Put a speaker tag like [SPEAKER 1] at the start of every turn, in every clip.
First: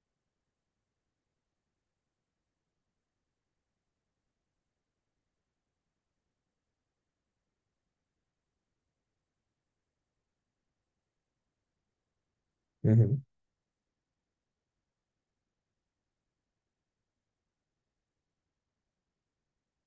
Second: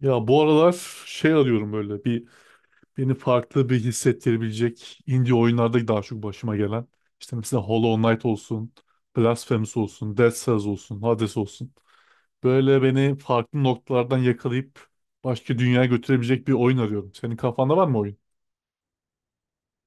[SPEAKER 1] Ya bu aralar şey arıyorum, böyle bir beni farklı bir hissettirebilecek, indie oyunlarda daha çok başıma gelen. İşte mesela Hollow Knight olsun, Blasphemous olsun, Dead Cells olsun, Hades olsun. Böyle
[SPEAKER 2] Hı
[SPEAKER 1] beni
[SPEAKER 2] hı.
[SPEAKER 1] farklı noktalardan yakalayıp başka dünyaya götürebilecek bir oyun arıyorum. Senin kafanda var mı oyun?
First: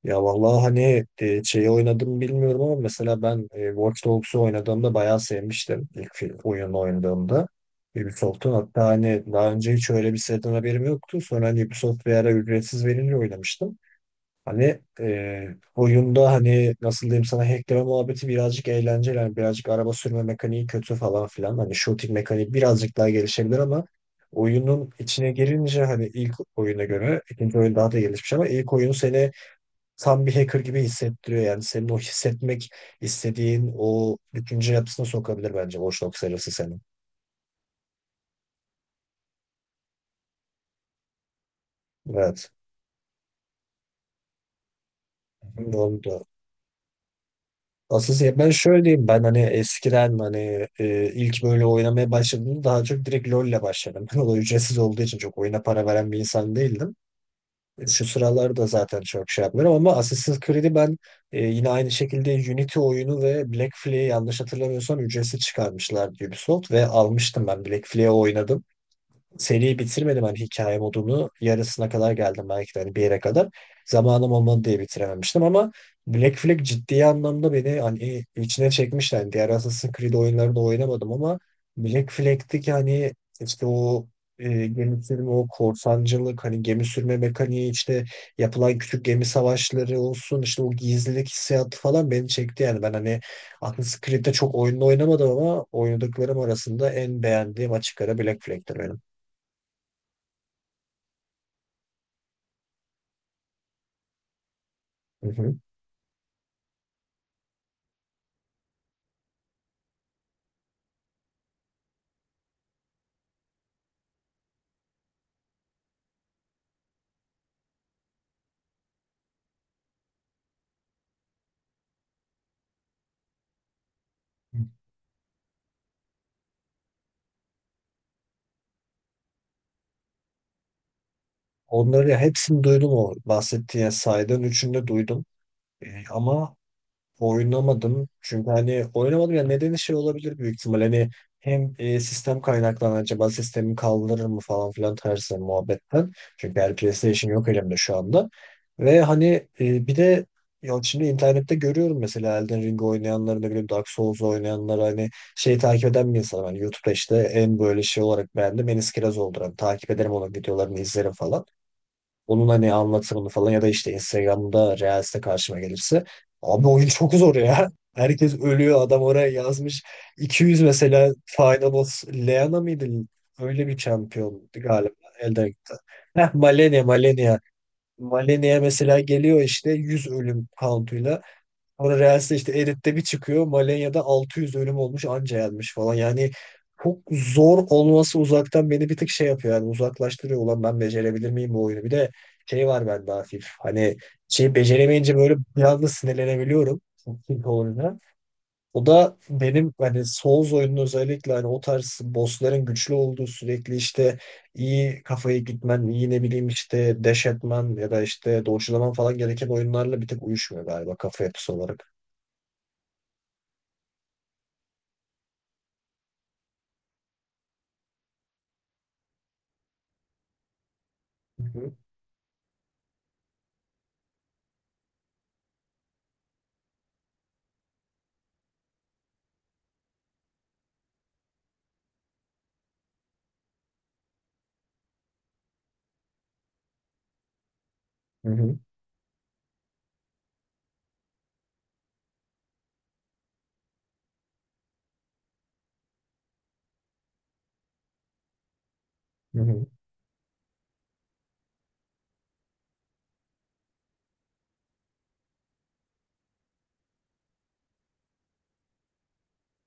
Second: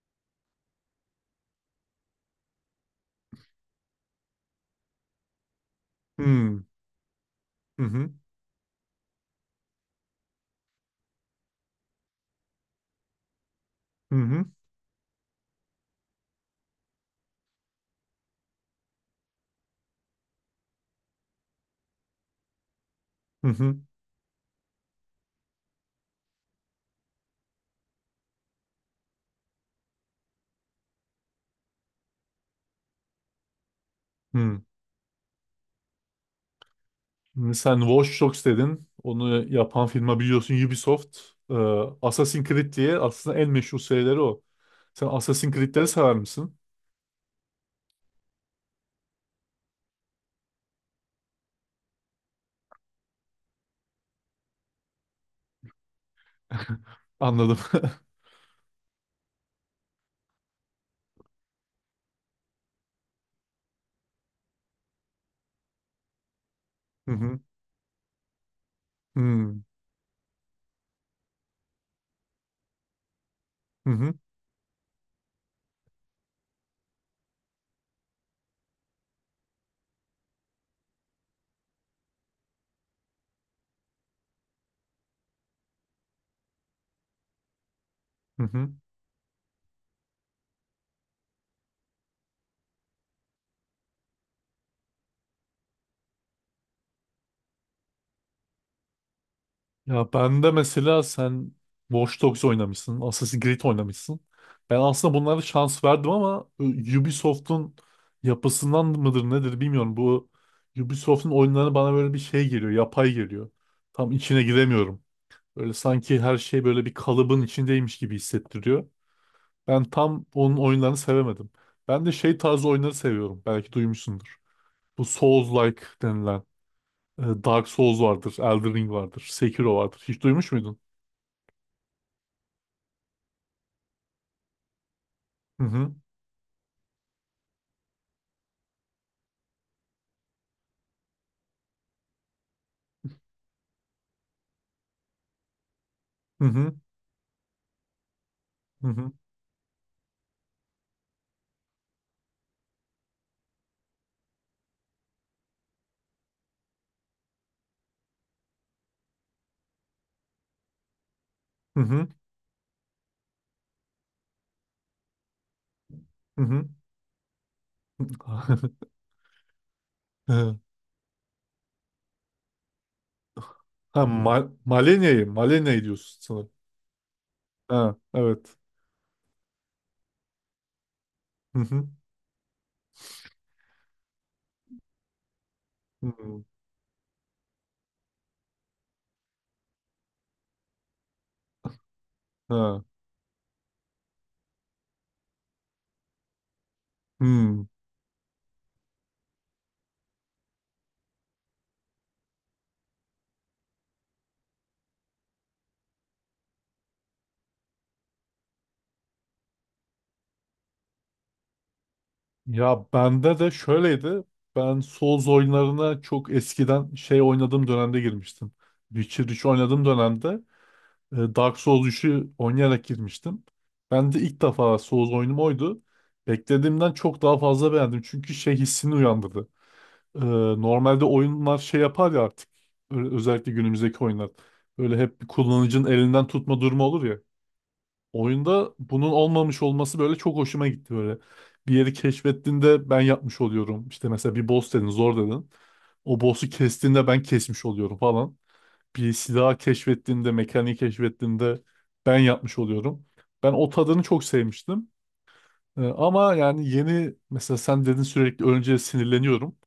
[SPEAKER 2] Ya vallahi hani şeyi oynadım bilmiyorum ama mesela ben Watch Dogs'u oynadığımda bayağı sevmiştim
[SPEAKER 1] Hmm.
[SPEAKER 2] oyunu oynadığımda.
[SPEAKER 1] Hı hı.
[SPEAKER 2] Ubisoft'un hatta hani daha önce hiç öyle bir siteden haberim yoktu. Sonra hani Ubisoft bir ara ücretsiz verince oynamıştım.
[SPEAKER 1] Hı hı.
[SPEAKER 2] Hani oyunda hani nasıl diyeyim sana, hackleme muhabbeti birazcık eğlenceli. Hani birazcık araba sürme mekaniği kötü falan filan. Hani shooting mekaniği birazcık daha
[SPEAKER 1] Hı
[SPEAKER 2] gelişebilir
[SPEAKER 1] hı.
[SPEAKER 2] ama oyunun içine girince hani ilk oyuna göre ikinci oyun daha da gelişmiş, ama ilk oyun seni tam bir hacker gibi hissettiriyor. Yani senin o hissetmek istediğin o
[SPEAKER 1] Hı.
[SPEAKER 2] düşünce yapısına sokabilir bence boşluk serisi seni.
[SPEAKER 1] Şimdi sen Watch Dogs dedin. Onu yapan firma biliyorsun Ubisoft. Ee, Assassin's
[SPEAKER 2] Evet.
[SPEAKER 1] Creed diye aslında en meşhur serileri o. Sen Assassin's Creed'leri sever
[SPEAKER 2] Oldu.
[SPEAKER 1] misin?
[SPEAKER 2] Asıl ya ben şöyle diyeyim, ben hani eskiden hani ilk böyle oynamaya başladığımda daha çok direkt LoL ile başladım. Ben o ücretsiz olduğu için çok oyuna para veren bir insan değildim.
[SPEAKER 1] Anladım.
[SPEAKER 2] Şu sıralarda zaten çok şey yapmıyorum ama Assassin's Creed'i ben, yine aynı şekilde Unity oyunu ve Black Flag'i yanlış hatırlamıyorsam ücretsiz çıkarmışlar Ubisoft, ve
[SPEAKER 1] Hı hı.
[SPEAKER 2] almıştım ben Black Flag'i oynadım.
[SPEAKER 1] Hmm.
[SPEAKER 2] Seriyi bitirmedim hani, hikaye modunu. Yarısına kadar geldim belki de hani, bir yere kadar.
[SPEAKER 1] Hı hı.
[SPEAKER 2] Zamanım olmadı diye bitirememiştim ama Black Flag ciddi anlamda beni hani içine çekmişti. Yani diğer Assassin's Creed oyunlarını oynamadım ama Black Flag'teki hani işte o gemi sürme, o korsancılık, hani gemi sürme mekaniği, işte
[SPEAKER 1] Hı hı.
[SPEAKER 2] yapılan küçük gemi savaşları olsun, işte o gizlilik hissiyatı falan beni çekti. Yani ben hani Assassin's Creed'de çok oyunla oynamadım ama oynadıklarım arasında en beğendiğim açık ara Black Flag'tir benim.
[SPEAKER 1] Ya ben de mesela sen Watch Dogs oynamışsın, Assassin's Creed oynamışsın. Ben aslında
[SPEAKER 2] Hı
[SPEAKER 1] bunlara
[SPEAKER 2] hı.
[SPEAKER 1] şans verdim ama Ubisoft'un yapısından mıdır nedir bilmiyorum. Bu Ubisoft'un oyunları bana böyle bir şey geliyor, yapay geliyor. Tam içine giremiyorum. Böyle sanki her şey böyle bir kalıbın içindeymiş gibi hissettiriyor. Ben tam onun oyunlarını sevemedim. Ben de şey tarzı oyunları seviyorum. Belki duymuşsundur. Bu Souls-like denilen. Dark Souls vardır, Elden Ring vardır, Sekiro vardır. Hiç duymuş muydun?
[SPEAKER 2] Onları ya hepsini duydum, o bahsettiğin yani saydığın üçünü de duydum.
[SPEAKER 1] Hı
[SPEAKER 2] E,
[SPEAKER 1] hı.
[SPEAKER 2] ama oynamadım. Çünkü hani oynamadım ya, nedeni şey olabilir büyük ihtimal. Hani hem sistem kaynaklan, acaba sistemi kaldırır mı falan filan tarzı muhabbetten.
[SPEAKER 1] Hı
[SPEAKER 2] Çünkü
[SPEAKER 1] hı.
[SPEAKER 2] her PlayStation yok elimde şu anda.
[SPEAKER 1] Hı
[SPEAKER 2] Ve
[SPEAKER 1] hı.
[SPEAKER 2] hani bir de ya şimdi internette görüyorum mesela Elden Ring oynayanları, ne bileyim Dark Souls oynayanlar, hani şey takip eden bir insanım. Hani YouTube'da işte en böyle şey olarak beğendim Enis Kirazoğlu'dur. Hani takip ederim, onun videolarını izlerim falan.
[SPEAKER 1] Hı hı.
[SPEAKER 2] Onun hani anlatımını falan, ya da işte Instagram'da Reels'te karşıma gelirse.
[SPEAKER 1] Hı
[SPEAKER 2] Abi
[SPEAKER 1] hı.
[SPEAKER 2] oyun çok zor ya. Herkes ölüyor. Adam oraya yazmış.
[SPEAKER 1] Ha,
[SPEAKER 2] 200 mesela, Final Boss Leana mıydı? Öyle bir
[SPEAKER 1] ha,
[SPEAKER 2] şampiyon galiba.
[SPEAKER 1] Malenya'yı,
[SPEAKER 2] Elden gitti.
[SPEAKER 1] Malenya'yı diyorsun
[SPEAKER 2] Heh,
[SPEAKER 1] sanırım.
[SPEAKER 2] Malenia, Malenia.
[SPEAKER 1] Ha, evet.
[SPEAKER 2] Malenia mesela geliyor işte 100 ölüm count'uyla.
[SPEAKER 1] Hı hı.
[SPEAKER 2] Sonra Reels'te işte edit'te bir çıkıyor. Malenya'da 600 ölüm olmuş, anca yenmiş falan.
[SPEAKER 1] Hı
[SPEAKER 2] Yani
[SPEAKER 1] hı.
[SPEAKER 2] çok zor olması uzaktan beni bir tık şey yapıyor. Yani uzaklaştırıyor. Ulan ben becerebilir miyim bu oyunu? Bir de şey
[SPEAKER 1] Ha.
[SPEAKER 2] var bende hafif. Hani şey, beceremeyince böyle biraz da sinirlenebiliyorum. Çünkü
[SPEAKER 1] Hmm.
[SPEAKER 2] oyuna. O da benim hani Souls oyunun, özellikle hani o tarz bossların güçlü olduğu, sürekli işte iyi kafayı gitmen, iyi ne bileyim işte dash etmen ya da işte dodge'laman falan gereken oyunlarla bir tek uyuşmuyor galiba kafa yapısı olarak.
[SPEAKER 1] Ya bende de şöyleydi. Ben Souls oyunlarına çok eskiden şey oynadığım dönemde girmiştim. Witcher 3 oynadığım dönemde
[SPEAKER 2] Hı
[SPEAKER 1] Dark
[SPEAKER 2] hı,
[SPEAKER 1] Souls 3'ü oynayarak girmiştim. Ben de ilk defa Souls oyunum oydu. Beklediğimden çok daha fazla beğendim. Çünkü şey hissini uyandırdı. E, normalde oyunlar şey yapar ya artık. Özellikle günümüzdeki oyunlar. Böyle hep bir kullanıcının elinden tutma durumu olur ya.
[SPEAKER 2] hı hı,
[SPEAKER 1] Oyunda bunun olmamış olması böyle çok hoşuma gitti böyle. Bir yeri keşfettiğinde ben yapmış oluyorum. İşte mesela bir boss dedin, zor dedin. O boss'u kestiğinde ben kesmiş oluyorum falan, bir
[SPEAKER 2] hı
[SPEAKER 1] silah
[SPEAKER 2] hı.
[SPEAKER 1] keşfettiğinde, mekaniği keşfettiğinde ben yapmış oluyorum. Ben o tadını çok sevmiştim. Ama yani yeni mesela sen dedin sürekli önce sinirleniyorum.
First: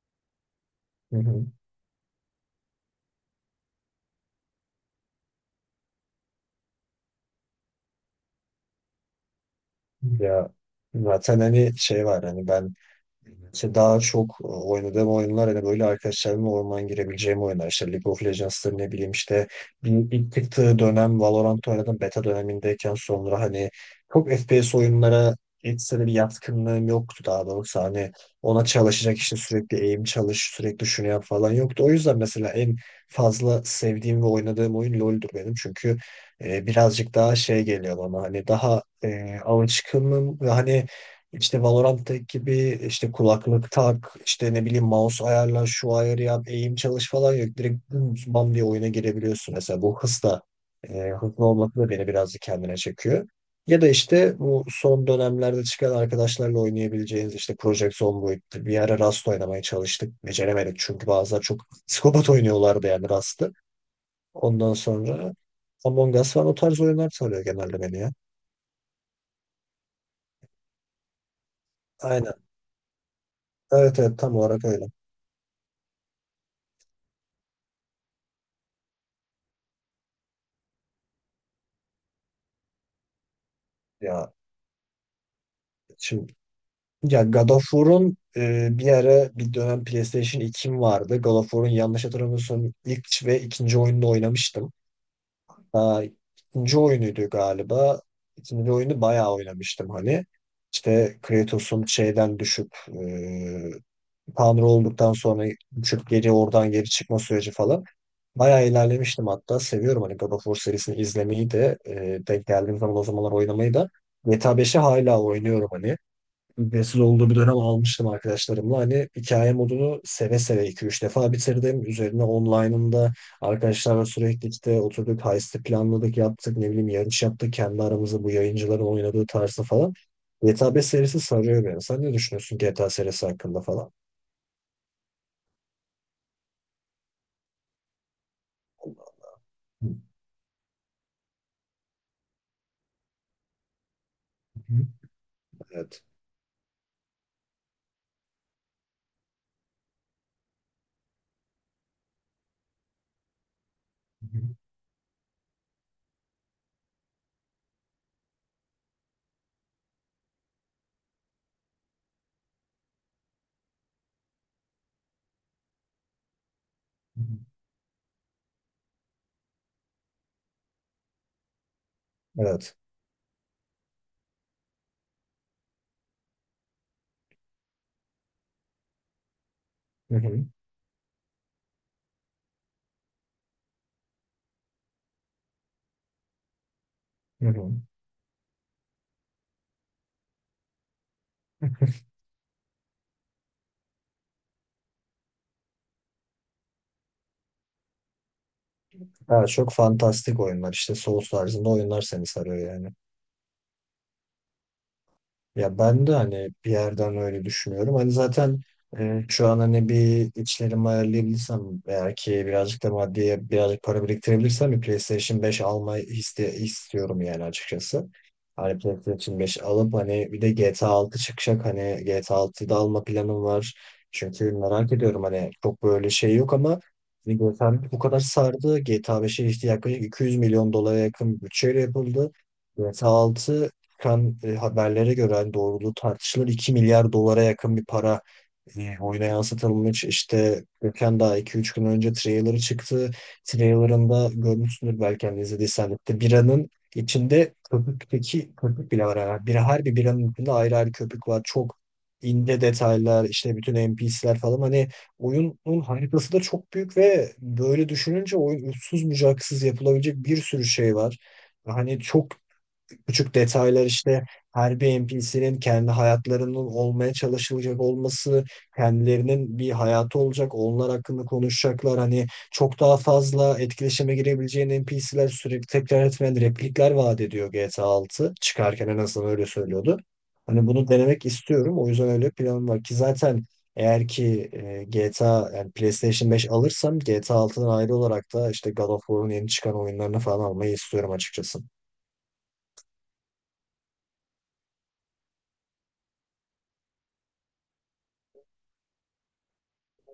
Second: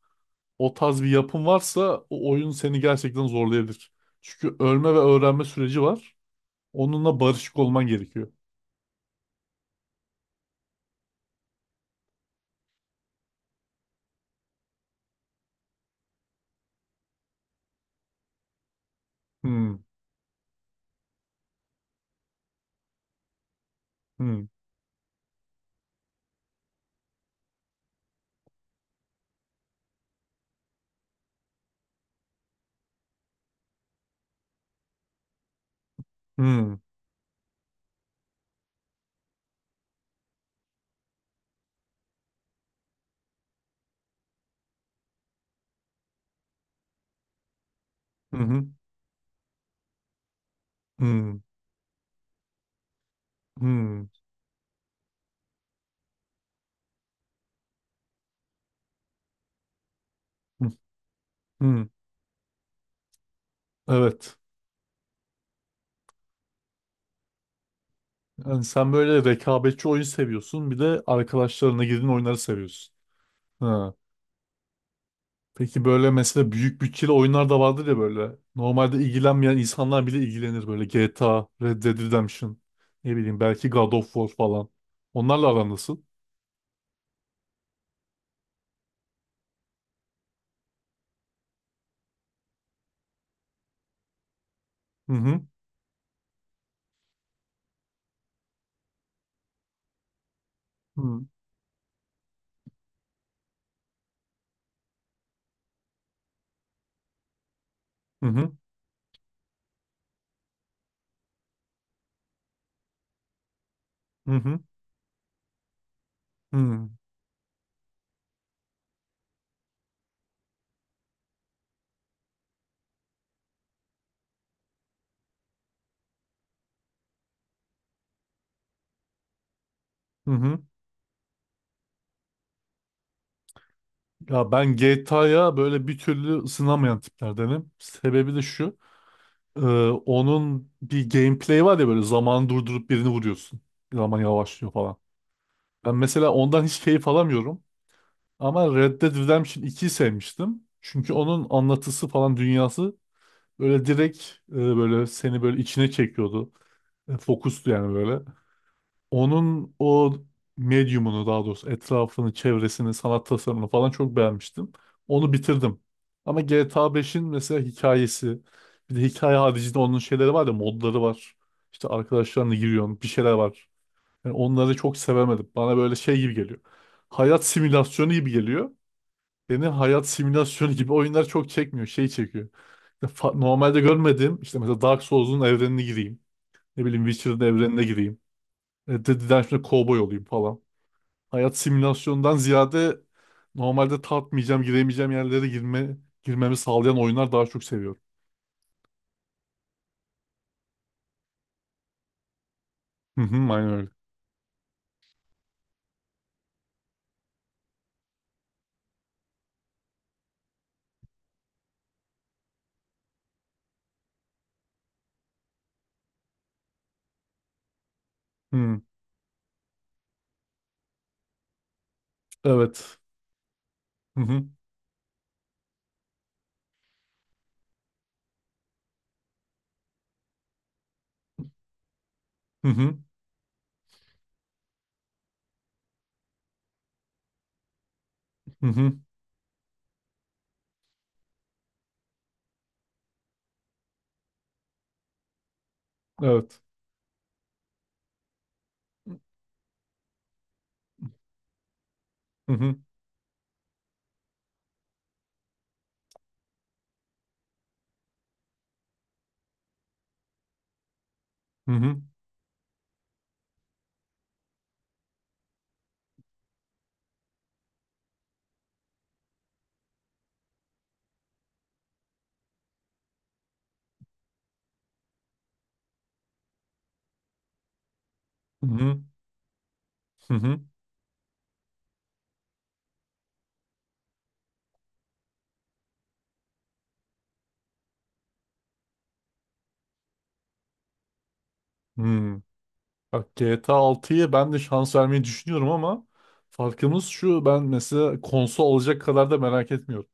[SPEAKER 1] O tarz bir
[SPEAKER 2] Hı
[SPEAKER 1] yapım
[SPEAKER 2] hı.
[SPEAKER 1] varsa o oyun seni gerçekten zorlayabilir. Çünkü ölme ve öğrenme süreci var. Onunla barışık olman gerekiyor.
[SPEAKER 2] Ya zaten hani şey var hani ben, İşte daha çok oynadığım oyunlar hani böyle arkadaşlarımla orman girebileceğim oyunlar. İşte League of Legends'tır, ne bileyim işte,
[SPEAKER 1] Hmm.
[SPEAKER 2] bir ilk çıktığı dönem Valorant oynadım beta dönemindeyken, sonra hani çok
[SPEAKER 1] Hmm.
[SPEAKER 2] FPS oyunlara ekstra bir yatkınlığım yoktu. Daha doğrusu hani ona çalışacak, işte sürekli aim çalış, sürekli şunu yap falan yoktu. O yüzden mesela en fazla sevdiğim ve oynadığım oyun LoL'dur benim, çünkü
[SPEAKER 1] Hmm.
[SPEAKER 2] birazcık daha şey geliyor bana, hani daha alışkınım. Ve hani işte Valorant gibi işte kulaklık tak, işte ne bileyim mouse ayarla, şu ayarı yap, eğim çalış falan yok. Direkt dümdüz
[SPEAKER 1] Hı
[SPEAKER 2] bam
[SPEAKER 1] hı.
[SPEAKER 2] diye oyuna girebiliyorsun. Mesela bu hız da,
[SPEAKER 1] Hmm.
[SPEAKER 2] hızlı olması da beni birazcık kendine çekiyor. Ya da
[SPEAKER 1] Hmm.
[SPEAKER 2] işte bu son dönemlerde çıkan arkadaşlarla oynayabileceğiniz işte Project Zomboid'dir. Bir ara Rust oynamaya çalıştık.
[SPEAKER 1] Hı.
[SPEAKER 2] Beceremedik, çünkü bazılar çok
[SPEAKER 1] Hı.
[SPEAKER 2] psikopat oynuyorlardı yani Rust'ı.
[SPEAKER 1] Evet.
[SPEAKER 2] Ondan sonra Among Us falan o tarz oyunlar sarıyor genelde beni ya.
[SPEAKER 1] Yani sen böyle rekabetçi oyun seviyorsun. Bir de arkadaşlarına girdiğin
[SPEAKER 2] Aynen.
[SPEAKER 1] oyunları seviyorsun. Ha.
[SPEAKER 2] Evet evet, tam olarak öyle.
[SPEAKER 1] Peki böyle mesela büyük bütçeli oyunlar da vardır ya böyle. Normalde ilgilenmeyen insanlar bile ilgilenir böyle. GTA, Red Dead Redemption, ne bileyim belki God of War
[SPEAKER 2] Ya
[SPEAKER 1] falan. Onlarla aran nasıl?
[SPEAKER 2] şimdi Ya God of War'un, bir ara bir dönem PlayStation 2'm vardı. God of War'un yanlış hatırlamıyorsam ilk ve ikinci oyununu oynamıştım.
[SPEAKER 1] Hı hı.
[SPEAKER 2] Daha ikinci oyunuydu galiba. İkinci oyunu bayağı oynamıştım hani. İşte
[SPEAKER 1] Hı
[SPEAKER 2] Kratos'un şeyden düşüp e, Tanrı olduktan sonra düşüp geri oradan geri çıkma süreci falan.
[SPEAKER 1] hı.
[SPEAKER 2] Bayağı ilerlemiştim hatta. Seviyorum hani God of War serisini izlemeyi de, denk geldiğim zaman o zamanlar oynamayı da.
[SPEAKER 1] Hı
[SPEAKER 2] GTA
[SPEAKER 1] hı.
[SPEAKER 2] 5'i hala oynuyorum hani.
[SPEAKER 1] Hı hı.
[SPEAKER 2] Ücretsiz olduğu bir dönem almıştım arkadaşlarımla. Hani hikaye modunu seve seve iki üç defa bitirdim. Üzerine online'ında arkadaşlarla sürekli işte oturduk, heist'i planladık, yaptık, ne bileyim yarış yaptık. Kendi aramızda bu yayıncıların oynadığı tarzda falan.
[SPEAKER 1] Hı.
[SPEAKER 2] GTA 5 serisi sarıyor beni. Sen ne düşünüyorsun GTA serisi hakkında falan?
[SPEAKER 1] Ya ben GTA'ya böyle bir türlü ısınamayan tiplerdenim. Sebebi de şu. e,
[SPEAKER 2] Hı
[SPEAKER 1] onun bir gameplay var ya, böyle zamanı durdurup birini vuruyorsun. Zaman yavaşlıyor
[SPEAKER 2] hı.
[SPEAKER 1] falan. Ben
[SPEAKER 2] Evet.
[SPEAKER 1] mesela ondan hiç keyif alamıyorum. Ama Red Dead Redemption 2'yi sevmiştim. Çünkü onun anlatısı falan dünyası böyle direkt,
[SPEAKER 2] Hı hı.
[SPEAKER 1] böyle seni böyle içine çekiyordu. Fokustu yani böyle. Onun o medyumunu daha doğrusu etrafını, çevresini, sanat tasarımını falan çok beğenmiştim. Onu bitirdim. Ama GTA 5'in mesela hikayesi, bir de hikaye haricinde onun şeyleri var ya, modları var. İşte arkadaşlarına
[SPEAKER 2] Evet.
[SPEAKER 1] giriyorsun, bir şeyler var. Yani onları çok sevemedim. Bana böyle şey gibi geliyor. Hayat simülasyonu gibi geliyor. Beni hayat
[SPEAKER 2] Hı hı.
[SPEAKER 1] simülasyonu gibi oyunlar çok çekmiyor. Şey çekiyor. İşte normalde görmedim. İşte mesela Dark Souls'un evrenine gireyim. Ne bileyim Witcher'ın
[SPEAKER 2] Hı hı.
[SPEAKER 1] evrenine gireyim. Dead şimdi kovboy olayım falan. Hayat simülasyondan ziyade normalde tatmayacağım, giremeyeceğim yerlere girme, girmemi sağlayan oyunlar daha çok seviyorum.
[SPEAKER 2] Evet, çok fantastik oyunlar, işte Souls tarzında oyunlar seni sarıyor yani.
[SPEAKER 1] Hı hı, aynen öyle.
[SPEAKER 2] Ya ben de hani bir yerden öyle düşünüyorum. Hani zaten şu an hani bir içlerimi ayarlayabilirsem, eğer ki birazcık da maddiye, birazcık para biriktirebilirsem, bir PlayStation 5 almayı istiyorum yani açıkçası. Hani
[SPEAKER 1] Hı,
[SPEAKER 2] PlayStation 5 alıp hani bir de GTA 6 çıkacak, hani GTA 6'yı da
[SPEAKER 1] evet.
[SPEAKER 2] alma planım var.
[SPEAKER 1] Hı hı.
[SPEAKER 2] Çünkü merak ediyorum, hani çok böyle şey yok ama hani GTA bu kadar sardı. GTA 5'e işte yaklaşık 200 milyon dolara yakın bütçeyle yapıldı.
[SPEAKER 1] Hı hı.
[SPEAKER 2] GTA 6, çıkan haberlere göre hani, doğruluğu tartışılır, 2 milyar dolara yakın bir para
[SPEAKER 1] Hı hı.
[SPEAKER 2] oyuna yansıtılmış. İşte geçen daha iki üç gün önce trailer'ı çıktı. Trailer'ında görmüşsündür belki hani, izlediysen de, İşte
[SPEAKER 1] Evet.
[SPEAKER 2] biranın içinde köpükteki köpük bile var. Yani bir, her bir biranın içinde ayrı ayrı köpük var. Çok
[SPEAKER 1] Hı
[SPEAKER 2] ince
[SPEAKER 1] hı.
[SPEAKER 2] detaylar, işte bütün NPC'ler falan, hani oyunun haritası da çok büyük. Ve böyle düşününce oyun uçsuz bucaksız, yapılabilecek bir sürü şey var.
[SPEAKER 1] Hı
[SPEAKER 2] Hani
[SPEAKER 1] hı.
[SPEAKER 2] çok küçük detaylar, işte her bir NPC'nin kendi hayatlarının olmaya çalışılacak olması, kendilerinin bir hayatı olacak, onlar hakkında konuşacaklar. Hani çok daha fazla etkileşime girebileceğin NPC'ler, sürekli tekrar etmeyen replikler vaat ediyor GTA 6.
[SPEAKER 1] Hı
[SPEAKER 2] Çıkarken en
[SPEAKER 1] hı.
[SPEAKER 2] azından öyle söylüyordu.
[SPEAKER 1] Hı hı.
[SPEAKER 2] Hani bunu denemek istiyorum. O yüzden öyle planım var ki, zaten eğer ki GTA yani PlayStation 5 alırsam, GTA 6'dan ayrı olarak da işte God of War'un yeni çıkan oyunlarını falan almayı istiyorum açıkçası.
[SPEAKER 1] Hı. Bak GTA 6'yı ben de şans vermeyi düşünüyorum ama farkımız şu, ben mesela konsol alacak kadar da merak etmiyorum.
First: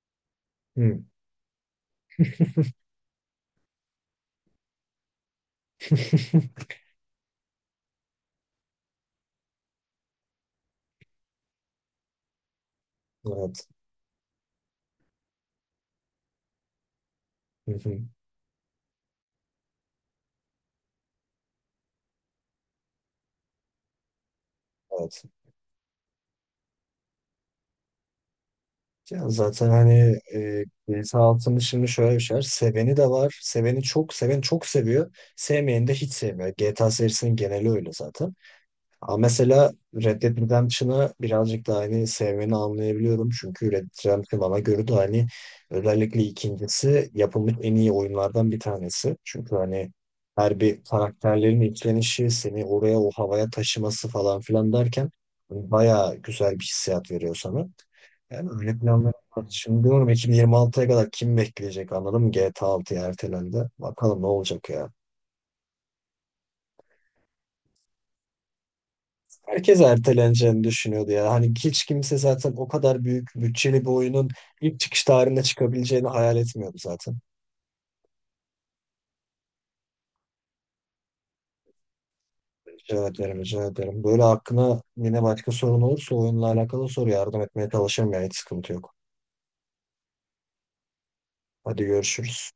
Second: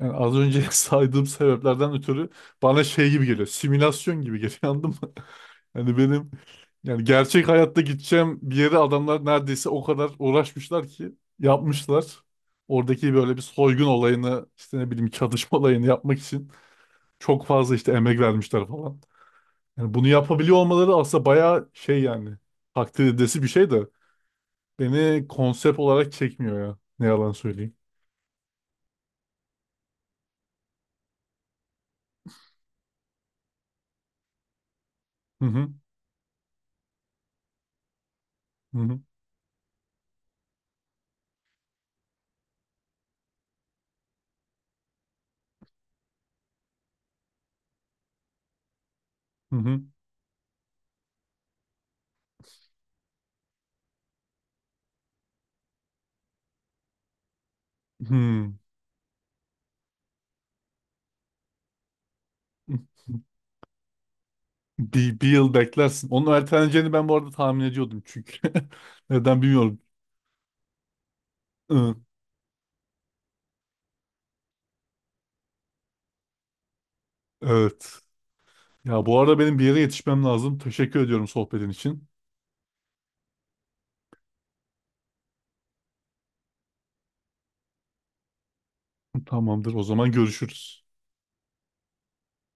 [SPEAKER 1] Yani az önce
[SPEAKER 2] Hmm.
[SPEAKER 1] saydığım sebeplerden ötürü bana şey gibi geliyor. Simülasyon gibi geliyor, anladın mı? Yani benim, yani gerçek hayatta gideceğim bir yere adamlar neredeyse o kadar uğraşmışlar ki yapmışlar. Oradaki böyle bir
[SPEAKER 2] Evet.
[SPEAKER 1] soygun olayını işte ne bileyim çatışma olayını yapmak için çok
[SPEAKER 2] Hı
[SPEAKER 1] fazla işte
[SPEAKER 2] hı.
[SPEAKER 1] emek vermişler falan. Yani bunu yapabiliyor olmaları aslında bayağı şey yani, takdir edilesi bir şey de.
[SPEAKER 2] Evet.
[SPEAKER 1] Beni konsept olarak çekmiyor ya. Ne yalan söyleyeyim.
[SPEAKER 2] Ya zaten hani B 6'nın şimdi şöyle bir şey var. Seveni de var. Seveni çok, seven çok seviyor.
[SPEAKER 1] Hı hı.
[SPEAKER 2] Sevmeyeni de hiç sevmiyor. GTA serisinin geneli öyle zaten.
[SPEAKER 1] Hı hı.
[SPEAKER 2] Ama mesela Red Dead Redemption'ı birazcık daha hani sevmeni anlayabiliyorum. Çünkü Red Dead Redemption bana göre de hani özellikle ikincisi yapılmış en iyi oyunlardan bir tanesi.
[SPEAKER 1] Hı
[SPEAKER 2] Çünkü
[SPEAKER 1] hı.
[SPEAKER 2] hani her bir karakterlerin işlenişi, seni oraya o havaya taşıması falan filan derken hani bayağı güzel bir hissiyat veriyor sana. Yani
[SPEAKER 1] Hı.
[SPEAKER 2] öyle planlar var. Şimdi diyorum 2026'ya kadar kim bekleyecek, anladın mı? GTA 6'ya ertelendi. Bakalım ne olacak ya.
[SPEAKER 1] Bir yıl beklersin. Onun erteleneceğini ben bu arada tahmin ediyordum çünkü. Neden bilmiyorum.
[SPEAKER 2] Herkes erteleneceğini düşünüyordu ya. Hani hiç
[SPEAKER 1] Hı,
[SPEAKER 2] kimse zaten o kadar büyük bütçeli bir oyunun ilk çıkış tarihinde çıkabileceğini hayal etmiyordu zaten.
[SPEAKER 1] evet. Ya bu arada benim bir yere yetişmem lazım. Teşekkür ediyorum sohbetin için.
[SPEAKER 2] Rica ederim, rica ederim. Böyle aklına yine başka sorun olursa, oyunla alakalı soru, yardım etmeye çalışırım ya. Hiç sıkıntı yok.
[SPEAKER 1] Tamamdır. O zaman görüşürüz.
[SPEAKER 2] Hadi görüşürüz.